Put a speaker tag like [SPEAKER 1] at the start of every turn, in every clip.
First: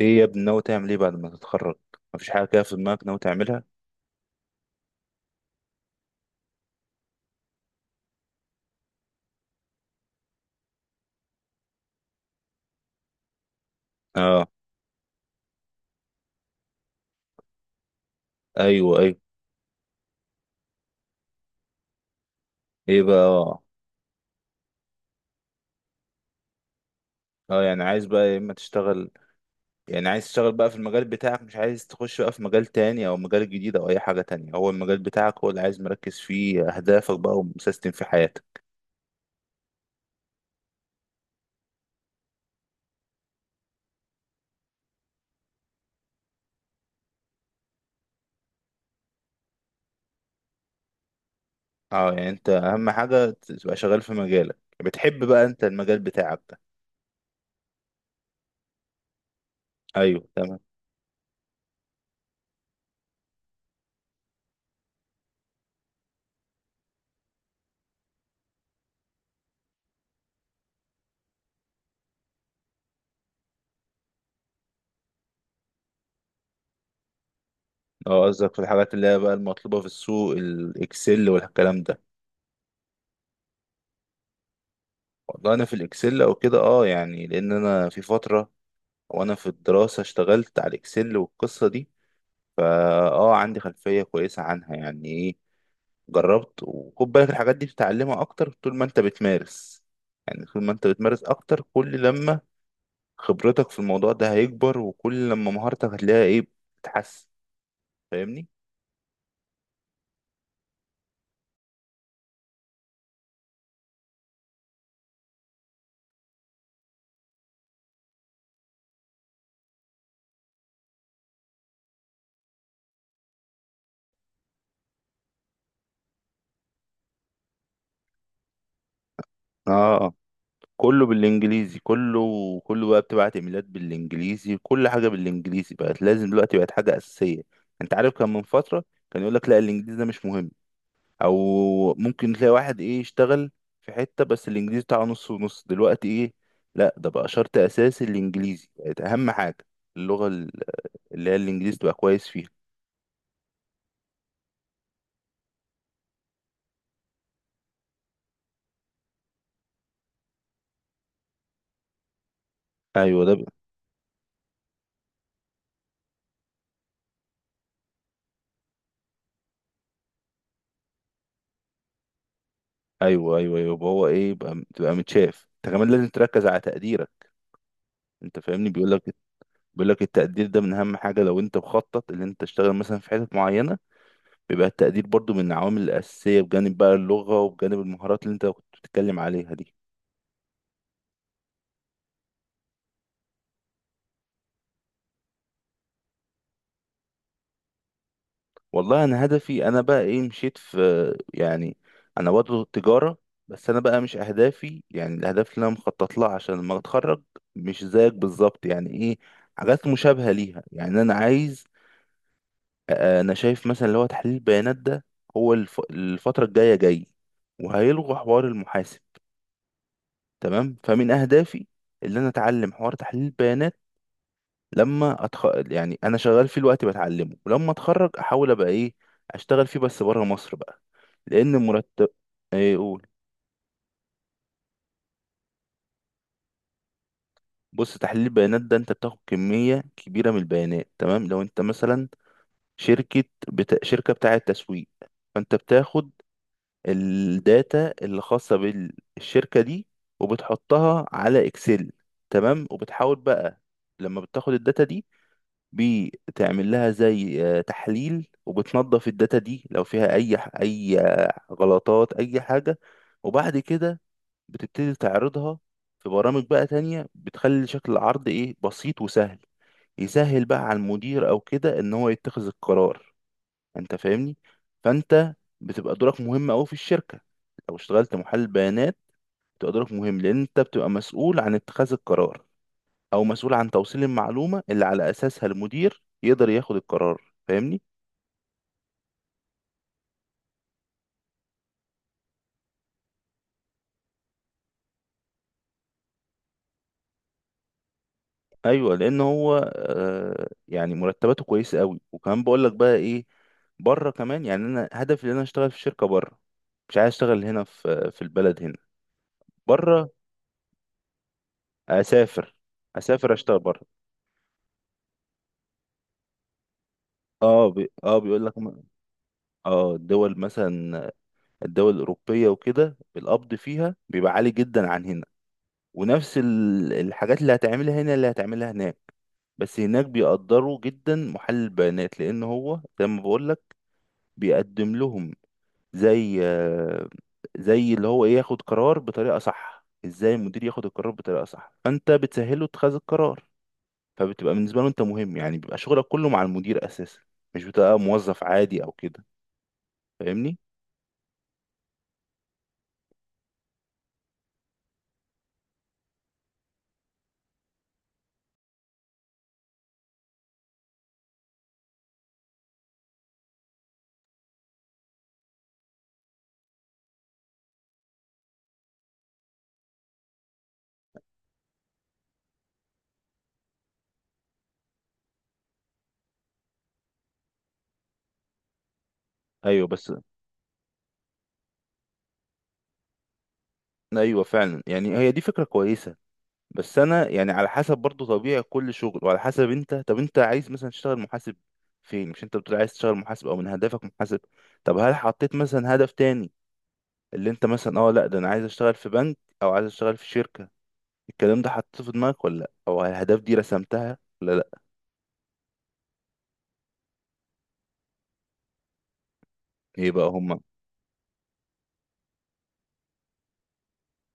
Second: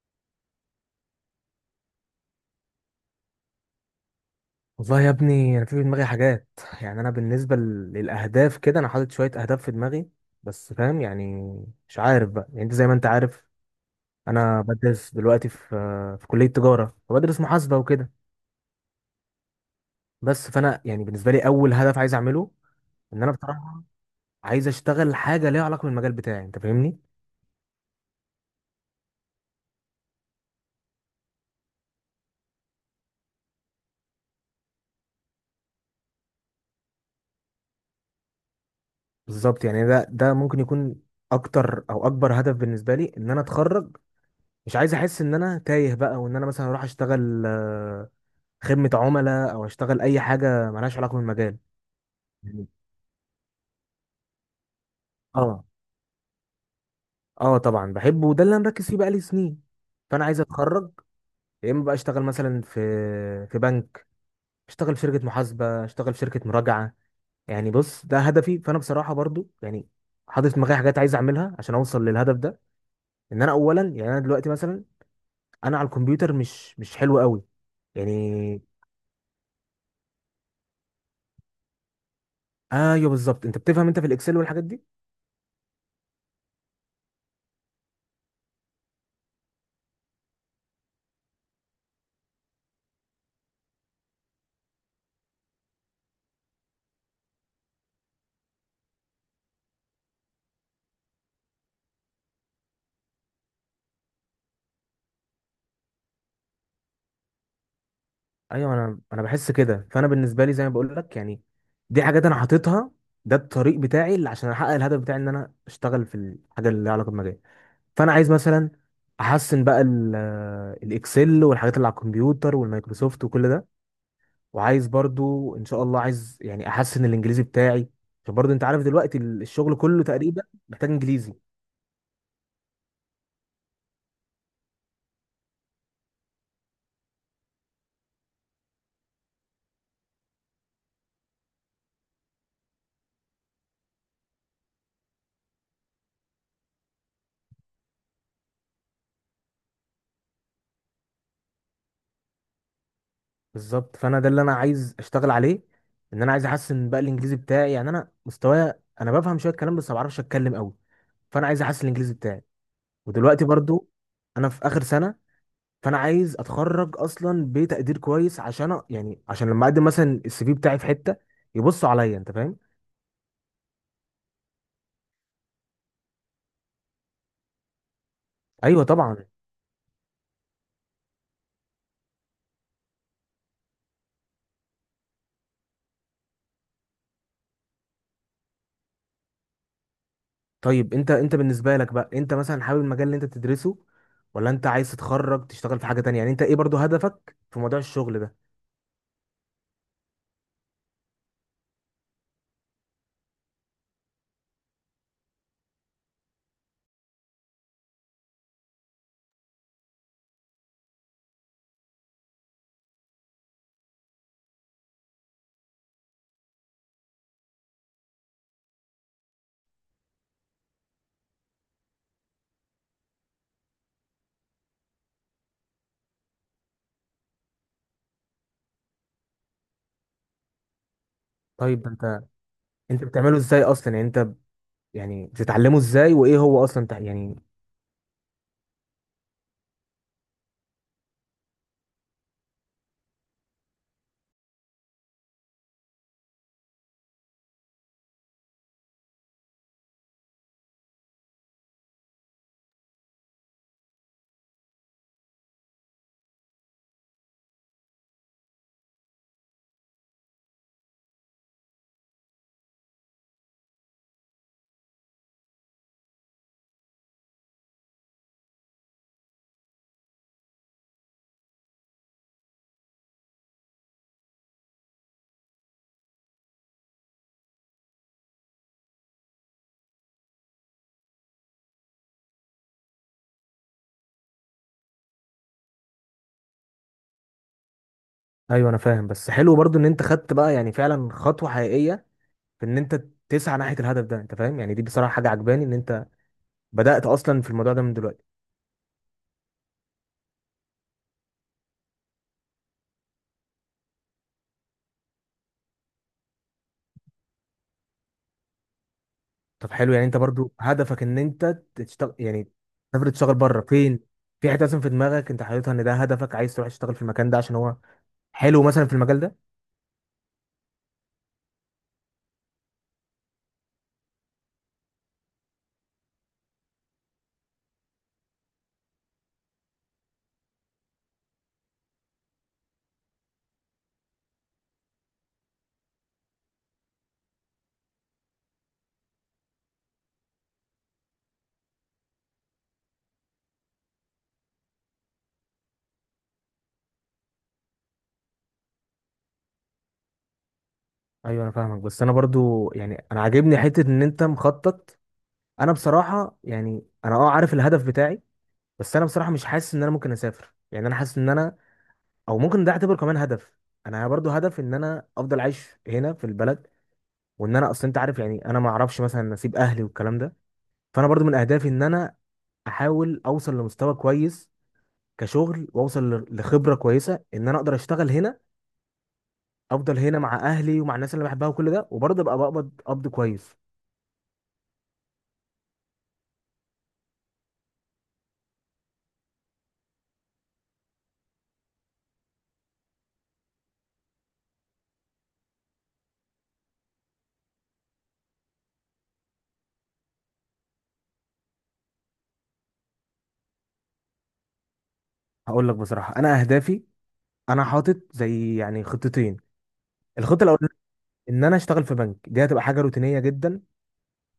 [SPEAKER 1] ايه يا ابني، ناوي تعمل ايه بعد ما تتخرج؟ مفيش حاجه كده في دماغك ناوي تعملها؟
[SPEAKER 2] والله يا ابني انا في دماغي حاجات. يعني انا بالنسبه للاهداف كده انا حاطط شويه اهداف في دماغي، بس فاهم يعني. مش عارف بقى، يعني انت زي ما انت عارف
[SPEAKER 1] اه.
[SPEAKER 2] انا بدرس دلوقتي في كليه تجاره وبدرس محاسبه وكده.
[SPEAKER 1] ايوه ايوه.
[SPEAKER 2] بس فانا يعني بالنسبه لي اول هدف عايز اعمله
[SPEAKER 1] ايه بقى؟
[SPEAKER 2] ان انا
[SPEAKER 1] اه.
[SPEAKER 2] بصراحه عايز اشتغل حاجه ليها علاقه بالمجال بتاعي، انت فاهمني.
[SPEAKER 1] اه يعني عايز بقى يا اما تشتغل، يعني عايز تشتغل بقى في المجال بتاعك، مش عايز تخش بقى في مجال تاني او مجال جديد او اي حاجه تانية، هو المجال بتاعك هو اللي عايز مركز فيه اهدافك بقى ومسيستم في حياتك.
[SPEAKER 2] بالظبط، يعني ده ممكن يكون اكتر او اكبر هدف بالنسبه لي ان انا اتخرج. مش عايز احس ان انا تايه بقى، وان انا مثلا اروح اشتغل خدمة عملاء او اشتغل اي حاجة ملهاش علاقة بالمجال.
[SPEAKER 1] اه يعني انت
[SPEAKER 2] يعني
[SPEAKER 1] اهم حاجه تبقى شغال في مجالك، بتحب بقى انت
[SPEAKER 2] اه،
[SPEAKER 1] المجال بتاعك ده؟
[SPEAKER 2] اه طبعا بحبه، وده اللي انا مركز فيه بقالي سنين. فانا
[SPEAKER 1] ايوه
[SPEAKER 2] عايز
[SPEAKER 1] تمام.
[SPEAKER 2] اتخرج يا اما بقى اشتغل مثلا في بنك، اشتغل في شركة محاسبة، اشتغل في شركة مراجعة. يعني بص، ده هدفي. فانا بصراحة برضو يعني حاطط في دماغي حاجات عايز اعملها عشان اوصل للهدف ده. ان انا اولا يعني انا دلوقتي مثلا انا على الكمبيوتر مش حلو قوي،
[SPEAKER 1] اه قصدك في
[SPEAKER 2] يعني.
[SPEAKER 1] الحاجات اللي هي بقى المطلوبه في السوق، الاكسل والكلام ده؟
[SPEAKER 2] ايوه بالظبط، انت بتفهم انت في الاكسل والحاجات دي.
[SPEAKER 1] والله انا في الاكسل او كده اه، يعني لان انا في فتره وانا في الدراسه اشتغلت على الاكسل والقصه دي. فا اه، عندي خلفيه كويسه عنها. يعني ايه؟ جربت وخد بالك الحاجات دي بتتعلمها اكتر طول ما انت بتمارس. يعني طول ما انت بتمارس اكتر، كل لما خبرتك في الموضوع ده هيكبر، وكل لما مهارتك هتلاقيها ايه، بتتحسن. فاهمني؟
[SPEAKER 2] ايوه انا بحس كده. فانا بالنسبه لي زي ما بقول لك يعني، دي حاجات انا حاططها. ده الطريق بتاعي اللي عشان احقق الهدف بتاعي ان انا اشتغل في الحاجه اللي لها علاقه بمجالي. فانا عايز مثلا احسن بقى الاكسل والحاجات اللي على الكمبيوتر والمايكروسوفت وكل ده. وعايز برضو ان شاء الله، عايز يعني احسن الانجليزي بتاعي، عشان برضو انت عارف دلوقتي الشغل كله
[SPEAKER 1] اه.
[SPEAKER 2] تقريبا محتاج
[SPEAKER 1] كله
[SPEAKER 2] انجليزي.
[SPEAKER 1] بالانجليزي كله. كله بقى بتبعت ايميلات بالانجليزي، كل حاجه بالانجليزي بقت لازم دلوقتي، بقت حاجه اساسيه. انت عارف كان من فتره كان يقول لك لا الانجليزي ده مش مهم، او ممكن تلاقي واحد ايه يشتغل في حته بس الانجليزي بتاعه نص ونص. دلوقتي ايه، لا ده بقى شرط اساسي، الانجليزي بقت اهم حاجه، اللغه اللي هي الانجليزي تبقى كويس فيها.
[SPEAKER 2] بالظبط، فانا ده اللي انا عايز اشتغل عليه، ان انا عايز احسن بقى الانجليزي بتاعي. يعني انا مستواي انا بفهم شويه الكلام، بس ما بعرفش اتكلم قوي. فانا عايز احسن الانجليزي بتاعي.
[SPEAKER 1] ايوه ده
[SPEAKER 2] ودلوقتي
[SPEAKER 1] بقى.
[SPEAKER 2] برضو انا في اخر سنه، فانا عايز اتخرج اصلا بتقدير كويس عشان يعني عشان لما اقدم مثلا السي في بتاعي في حته يبصوا عليا، انت فاهم.
[SPEAKER 1] ايوه ايوه ايوه، يبقى هو ايه، يبقى تبقى متشاف انت كمان، لازم تركز على تقديرك. انت فاهمني،
[SPEAKER 2] ايوه
[SPEAKER 1] بيقول لك،
[SPEAKER 2] طبعا.
[SPEAKER 1] بيقول لك التقدير ده من اهم حاجه، لو انت مخطط ان انت تشتغل مثلا في حتت معينه، بيبقى التقدير برضو من العوامل الاساسيه بجانب بقى اللغه وبجانب المهارات اللي انت كنت بتتكلم عليها دي.
[SPEAKER 2] طيب انت بالنسبه لك بقى انت مثلا حابب المجال اللي انت بتدرسه، ولا انت عايز تتخرج تشتغل في حاجه تانية؟ يعني انت ايه برضو هدفك في موضوع الشغل ده؟
[SPEAKER 1] والله انا هدفي انا بقى ايه، مشيت في، يعني انا برضه تجاره، بس انا بقى مش اهدافي، يعني الاهداف اللي انا مخطط لها عشان لما اتخرج مش زيك بالظبط، يعني ايه، حاجات مشابهه ليها. يعني انا عايز انا شايف مثلا اللي هو تحليل البيانات ده، هو الفتره الجايه جاي وهيلغوا حوار المحاسب، تمام؟ فمن اهدافي اللي انا اتعلم حوار تحليل البيانات. لما يعني انا شغال فيه الوقت بتعلمه، ولما اتخرج احاول ابقى ايه، اشتغل فيه بس بره مصر بقى، لان
[SPEAKER 2] طيب ده
[SPEAKER 1] مرتب.
[SPEAKER 2] انت،
[SPEAKER 1] ايه،
[SPEAKER 2] انت
[SPEAKER 1] قول.
[SPEAKER 2] بتعمله ازاي اصلا؟ يعني انت يعني بتتعلمه ازاي، وايه هو اصلا يعني.
[SPEAKER 1] بص، تحليل البيانات ده انت بتاخد كمية كبيرة من البيانات، تمام؟ لو انت مثلا شركة بتاعة تسويق، فانت بتاخد الداتا اللي خاصة بالشركة دي وبتحطها على اكسل، تمام؟ وبتحاول بقى لما بتاخد الداتا دي، بتعمل لها زي تحليل، وبتنظف الداتا دي لو فيها اي غلطات اي حاجة. وبعد كده بتبتدي تعرضها في برامج بقى تانية، بتخلي شكل العرض ايه، بسيط وسهل، يسهل بقى على المدير او كده ان هو يتخذ القرار. انت فاهمني؟ فانت بتبقى دورك مهم قوي في الشركة، لو اشتغلت محلل بيانات بتبقى دورك مهم، لان انت بتبقى مسؤول عن اتخاذ القرار، او مسؤول عن توصيل المعلومه اللي على اساسها المدير يقدر ياخد القرار. فاهمني؟
[SPEAKER 2] ايوه انا فاهم، بس حلو برضو ان انت خدت بقى يعني فعلا خطوه حقيقيه في ان انت تسعى ناحيه الهدف ده، انت فاهم. يعني دي بصراحه حاجه عجباني ان انت بدات اصلا في الموضوع ده من دلوقتي.
[SPEAKER 1] ايوه، لان هو آه يعني مرتباته كويسه قوي، وكمان بقول لك بقى ايه، بره كمان، يعني انا هدفي ان انا اشتغل في شركه بره، مش عايز اشتغل هنا في البلد هنا.
[SPEAKER 2] طب حلو، يعني
[SPEAKER 1] بره،
[SPEAKER 2] انت برضو هدفك ان انت تشتغل،
[SPEAKER 1] اسافر.
[SPEAKER 2] يعني تسافر تشتغل
[SPEAKER 1] اسافر
[SPEAKER 2] بره؟
[SPEAKER 1] اشتغل بره.
[SPEAKER 2] فين؟ في حته اصلا في دماغك انت حاططها ان ده هدفك، عايز تروح تشتغل في المكان ده عشان هو
[SPEAKER 1] اه بيقول
[SPEAKER 2] حلو
[SPEAKER 1] لك
[SPEAKER 2] مثلا في المجال ده؟
[SPEAKER 1] اه الدول مثلا، الدول الاوروبيه وكده، القبض فيها بيبقى عالي جدا عن هنا، ونفس الحاجات اللي هتعملها هنا اللي هتعملها هناك، بس هناك بيقدروا جدا محلل البيانات، لان هو زي ما بقول لك بيقدم لهم زي زي اللي هو ايه، ياخد قرار بطريقه صح، ازاي المدير ياخد القرار بطريقه صح، فانت بتسهله اتخاذ القرار، فبتبقى بالنسبه له انت مهم، يعني بيبقى شغلك كله مع المدير اساسا، مش بتبقى موظف عادي او كده. فاهمني؟
[SPEAKER 2] ايوه انا فاهمك، بس انا برضو يعني انا عاجبني حته ان انت مخطط. انا بصراحه يعني انا اه عارف الهدف بتاعي، بس انا بصراحه مش حاسس ان انا ممكن اسافر. يعني انا حاسس ان انا، او ممكن ده اعتبره كمان هدف، انا برضو هدف ان انا افضل عايش هنا في البلد. وان انا اصل انت عارف، يعني انا ما اعرفش مثلا نصيب اهلي والكلام ده. فانا برضو من اهدافي ان انا احاول اوصل لمستوى كويس كشغل، واوصل لخبره كويسه ان انا اقدر اشتغل هنا،
[SPEAKER 1] ايوه
[SPEAKER 2] افضل
[SPEAKER 1] بس.
[SPEAKER 2] هنا مع اهلي ومع الناس اللي بحبها وكل ده، وبرضه ابقى بقبض قبض كويس.
[SPEAKER 1] ايوه فعلا، يعني هي دي فكره كويسه، بس انا يعني على حسب برضو طبيعة كل شغل، وعلى حسب انت، طب انت عايز مثلا تشتغل محاسب فين؟ مش انت بتقول عايز تشتغل محاسب، او من هدفك محاسب؟ طب هل حطيت مثلا هدف تاني، اللي انت مثلا اه لا ده انا عايز اشتغل في بنك، او عايز اشتغل في شركة، الكلام ده حطيته في دماغك ولا لا، او الاهداف دي رسمتها ولا لا؟
[SPEAKER 2] هقول لك بصراحه، انا اهدافي انا حاطط زي يعني خطتين.
[SPEAKER 1] ايه بقى
[SPEAKER 2] الخطه
[SPEAKER 1] هما؟
[SPEAKER 2] الاولانيه ان انا اشتغل في بنك، دي هتبقى حاجه روتينيه جدا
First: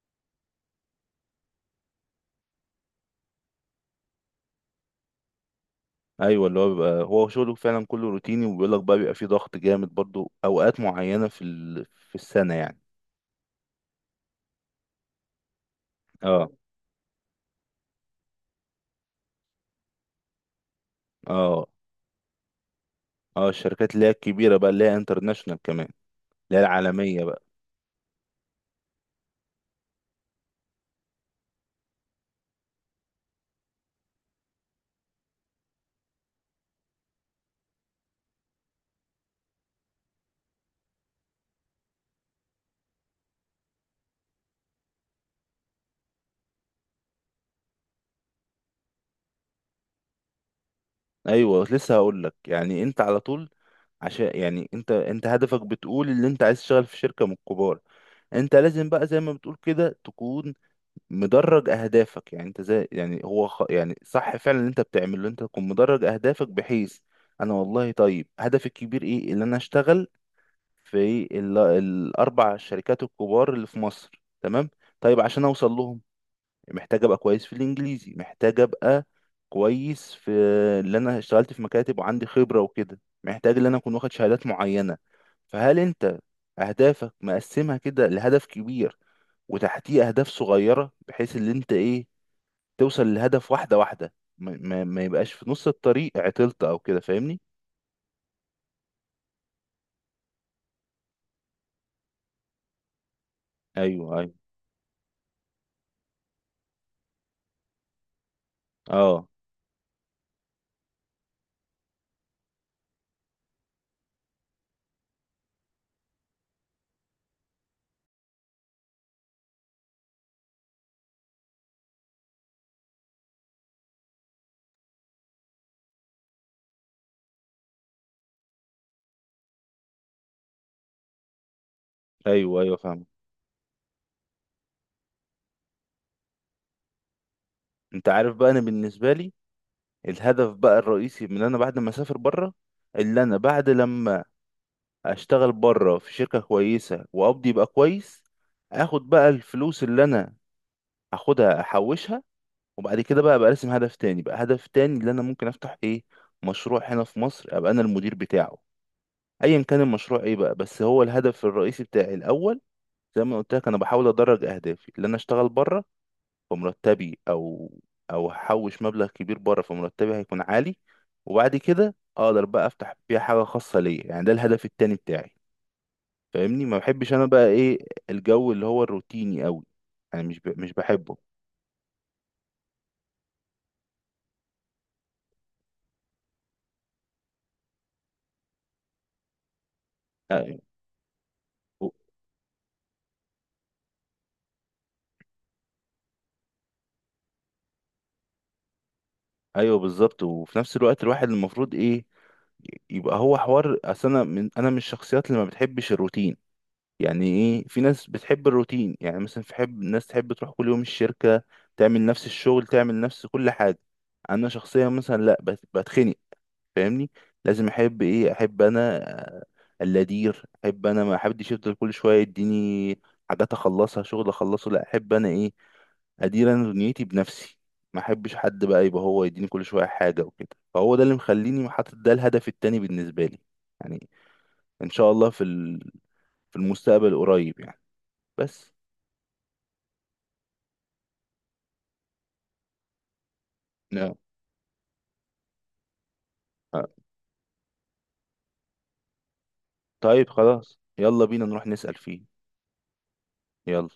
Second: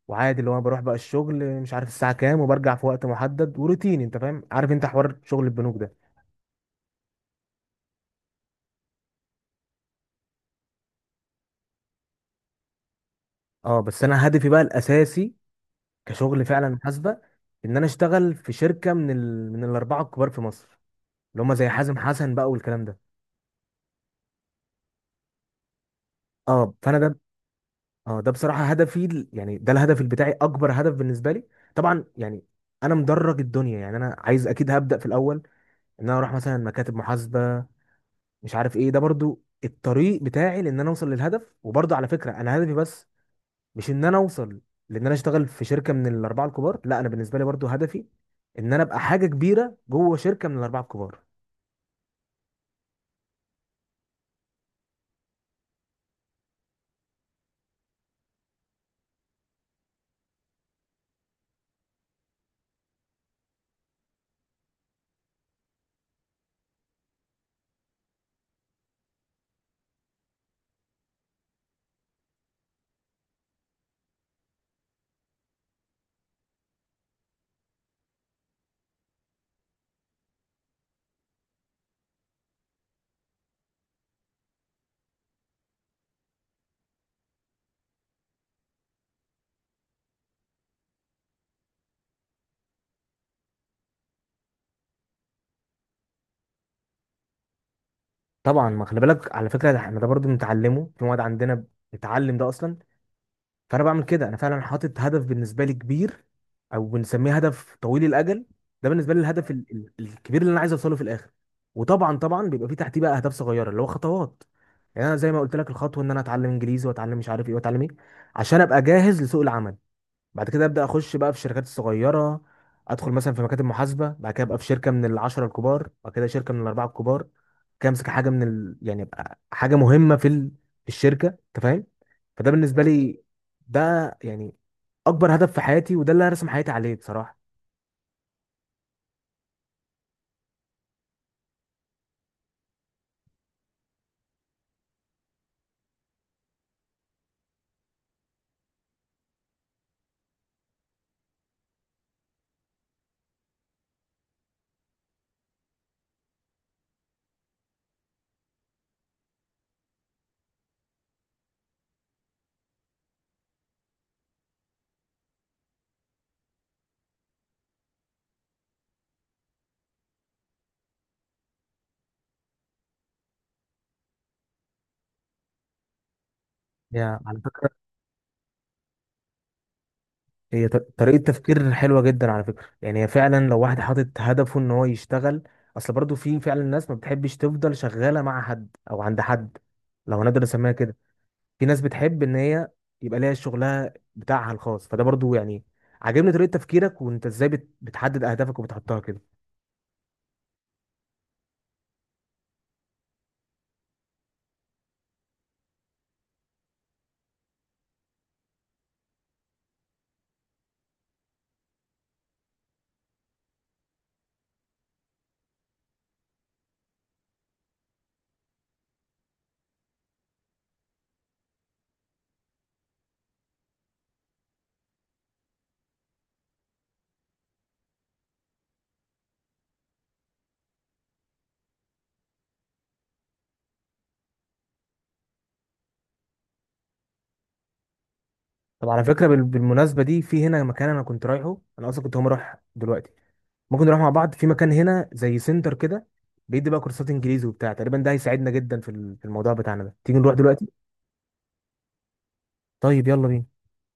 [SPEAKER 2] وعادي، اللي هو أنا بروح بقى الشغل مش عارف الساعه كام، وبرجع في وقت محدد وروتيني، انت فاهم، عارف انت حوار شغل البنوك ده.
[SPEAKER 1] ايوه، اللي هو بيبقى هو شغله فعلا كله روتيني، وبيقول لك بقى بيبقى فيه ضغط جامد برضو اوقات معينة في السنة يعني.
[SPEAKER 2] اه بس انا هدفي بقى الاساسي كشغل
[SPEAKER 1] اه.
[SPEAKER 2] فعلا محاسبه ان انا اشتغل في شركه من من الاربعه الكبار في مصر، اللي هم
[SPEAKER 1] اه.
[SPEAKER 2] زي حازم حسن بقى والكلام ده.
[SPEAKER 1] اه الشركات اللي هي الكبيرة بقى، اللي هي انترناشونال كمان، اللي هي
[SPEAKER 2] اه فانا ده،
[SPEAKER 1] العالمية.
[SPEAKER 2] اه ده بصراحه هدفي يعني ده الهدف بتاعي، اكبر هدف بالنسبه لي. طبعا يعني انا مدرج الدنيا، يعني انا عايز اكيد هبدا في الاول، ان انا اروح مثلا مكاتب محاسبه مش عارف ايه. ده برضو الطريق بتاعي لان انا اوصل للهدف. وبرضو على فكره انا هدفي بس مش ان انا اوصل لان انا اشتغل في شركه من الاربعه الكبار، لا، انا بالنسبه لي برضو هدفي ان انا ابقى حاجه كبيره جوه شركه من الاربعه الكبار.
[SPEAKER 1] ايوه لسه هقول لك، يعني انت على طول، عشان يعني انت هدفك بتقول ان انت عايز تشتغل في شركه من الكبار، انت لازم بقى زي ما بتقول كده تكون مدرج اهدافك، يعني انت زي يعني هو يعني صح فعلا اللي انت بتعمله، اللي انت تكون مدرج اهدافك بحيث، انا والله طيب هدفي الكبير ايه، اللي انا اشتغل الاربع شركات الكبار اللي في مصر، تمام؟ طيب عشان اوصل لهم، محتاج ابقى كويس في الانجليزي، محتاج ابقى كويس في اللي انا اشتغلت في مكاتب وعندي خبرة وكده، محتاج ان انا اكون واخد شهادات معينة. فهل انت اهدافك مقسمها كده لهدف كبير، وتحتيه اهداف صغيرة، بحيث ان انت ايه توصل للهدف واحدة واحدة، ما يبقاش في نص الطريق عطلت او كده؟ فاهمني؟
[SPEAKER 2] طبعا، ما خلي بالك، على فكره ده احنا ده برضو بنتعلمه في مواد عندنا، بنتعلم ده اصلا. فانا بعمل
[SPEAKER 1] ايوه
[SPEAKER 2] كده،
[SPEAKER 1] ايوه.
[SPEAKER 2] انا فعلا حاطط هدف بالنسبه لي كبير، او بنسميه هدف طويل الاجل. ده بالنسبه لي
[SPEAKER 1] اه.
[SPEAKER 2] الهدف الكبير اللي انا عايز اوصله في الاخر. وطبعا طبعا بيبقى في تحتيه بقى اهداف صغيره اللي هو خطوات. يعني انا زي ما قلت لك، الخطوه ان انا اتعلم انجليزي، واتعلم مش عارف ايه، واتعلم ايه عشان ابقى جاهز لسوق العمل. بعد كده ابدا اخش بقى في الشركات الصغيره، ادخل مثلا في مكاتب محاسبه، بعد كده ابقى في شركه من العشره الكبار، بعد كده شركه من الاربعه الكبار. كده امسك حاجه من يعني ابقى حاجه مهمه في في الشركه، انت فاهم. فده
[SPEAKER 1] ايوه ايوه
[SPEAKER 2] بالنسبه
[SPEAKER 1] فاهم.
[SPEAKER 2] لي، ده يعني اكبر هدف في حياتي، وده اللي هرسم حياتي عليه بصراحه.
[SPEAKER 1] انت عارف بقى انا بالنسبة لي الهدف بقى الرئيسي، من انا بعد ما اسافر بره، اللي انا بعد لما اشتغل بره في شركة كويسة وقبضي يبقى كويس، اخد بقى الفلوس اللي انا هاخدها احوشها، وبعد كده بقى ابقى ارسم هدف تاني بقى، هدف تاني اللي انا ممكن افتح ايه، مشروع هنا في مصر ابقى انا المدير بتاعه، ايا كان المشروع ايه بقى، بس هو الهدف الرئيسي بتاعي الاول، زي ما قلت لك انا بحاول ادرج اهدافي، اللي انا اشتغل بره فمرتبي او او احوش مبلغ كبير بره، فمرتبي هيكون عالي، وبعد كده اقدر بقى افتح بيها حاجة خاصة ليا، يعني ده الهدف التاني بتاعي. فاهمني؟ ما بحبش
[SPEAKER 2] يا
[SPEAKER 1] انا
[SPEAKER 2] على
[SPEAKER 1] بقى
[SPEAKER 2] فكرة،
[SPEAKER 1] ايه، الجو اللي هو الروتيني قوي انا مش
[SPEAKER 2] طريقة
[SPEAKER 1] بحبه.
[SPEAKER 2] تفكير حلوة جدا على فكرة، يعني هي فعلا لو واحد حاطط هدفه ان هو يشتغل، اصل برضو في فعلا ناس ما بتحبش تفضل شغالة مع حد او عند حد، لو هنقدر
[SPEAKER 1] أيوة.
[SPEAKER 2] نسميها كده. في ناس
[SPEAKER 1] و-
[SPEAKER 2] بتحب ان هي يبقى ليها شغلها بتاعها الخاص. فده برضو يعني عاجبني طريقة تفكيرك، وانت ازاي بتحدد اهدافك وبتحطها كده.
[SPEAKER 1] ايوه بالظبط، وفي نفس الوقت الواحد المفروض ايه، يبقى هو حوار، اصل انا من، انا من الشخصيات اللي ما بتحبش الروتين. يعني ايه، في ناس بتحب الروتين، يعني مثلا في حب ناس تحب تروح كل يوم الشركة، تعمل نفس الشغل، تعمل نفس كل حاجة. انا شخصيا مثلا لا، بتخنق. فاهمني؟ لازم احب ايه، احب انا آه، اللدير، احب انا ما احبش يفضل كل شويه يديني حاجات اخلصها، شغل اخلصه، لا احب انا ايه، ادير انا دنيتي بنفسي، ما احبش حد بقى يبقى هو يديني كل شويه حاجه وكده، فهو ده اللي مخليني حاطط ده الهدف التاني بالنسبه لي يعني، ان شاء الله في المستقبل قريب يعني، بس.
[SPEAKER 2] طب على فكرة، بالمناسبة دي في هنا مكان انا كنت رايحه، انا اصلا كنت هقوم اروح دلوقتي. ممكن نروح مع
[SPEAKER 1] نعم.
[SPEAKER 2] بعض في مكان هنا زي سنتر كده، بيدي بقى
[SPEAKER 1] آه،
[SPEAKER 2] كورسات انجليزي وبتاع. تقريبا ده هيساعدنا جدا في في الموضوع بتاعنا ده. تيجي
[SPEAKER 1] طيب
[SPEAKER 2] نروح دلوقتي؟
[SPEAKER 1] خلاص، يلا بينا نروح نسأل فيه.
[SPEAKER 2] طيب يلا بينا.
[SPEAKER 1] يلا.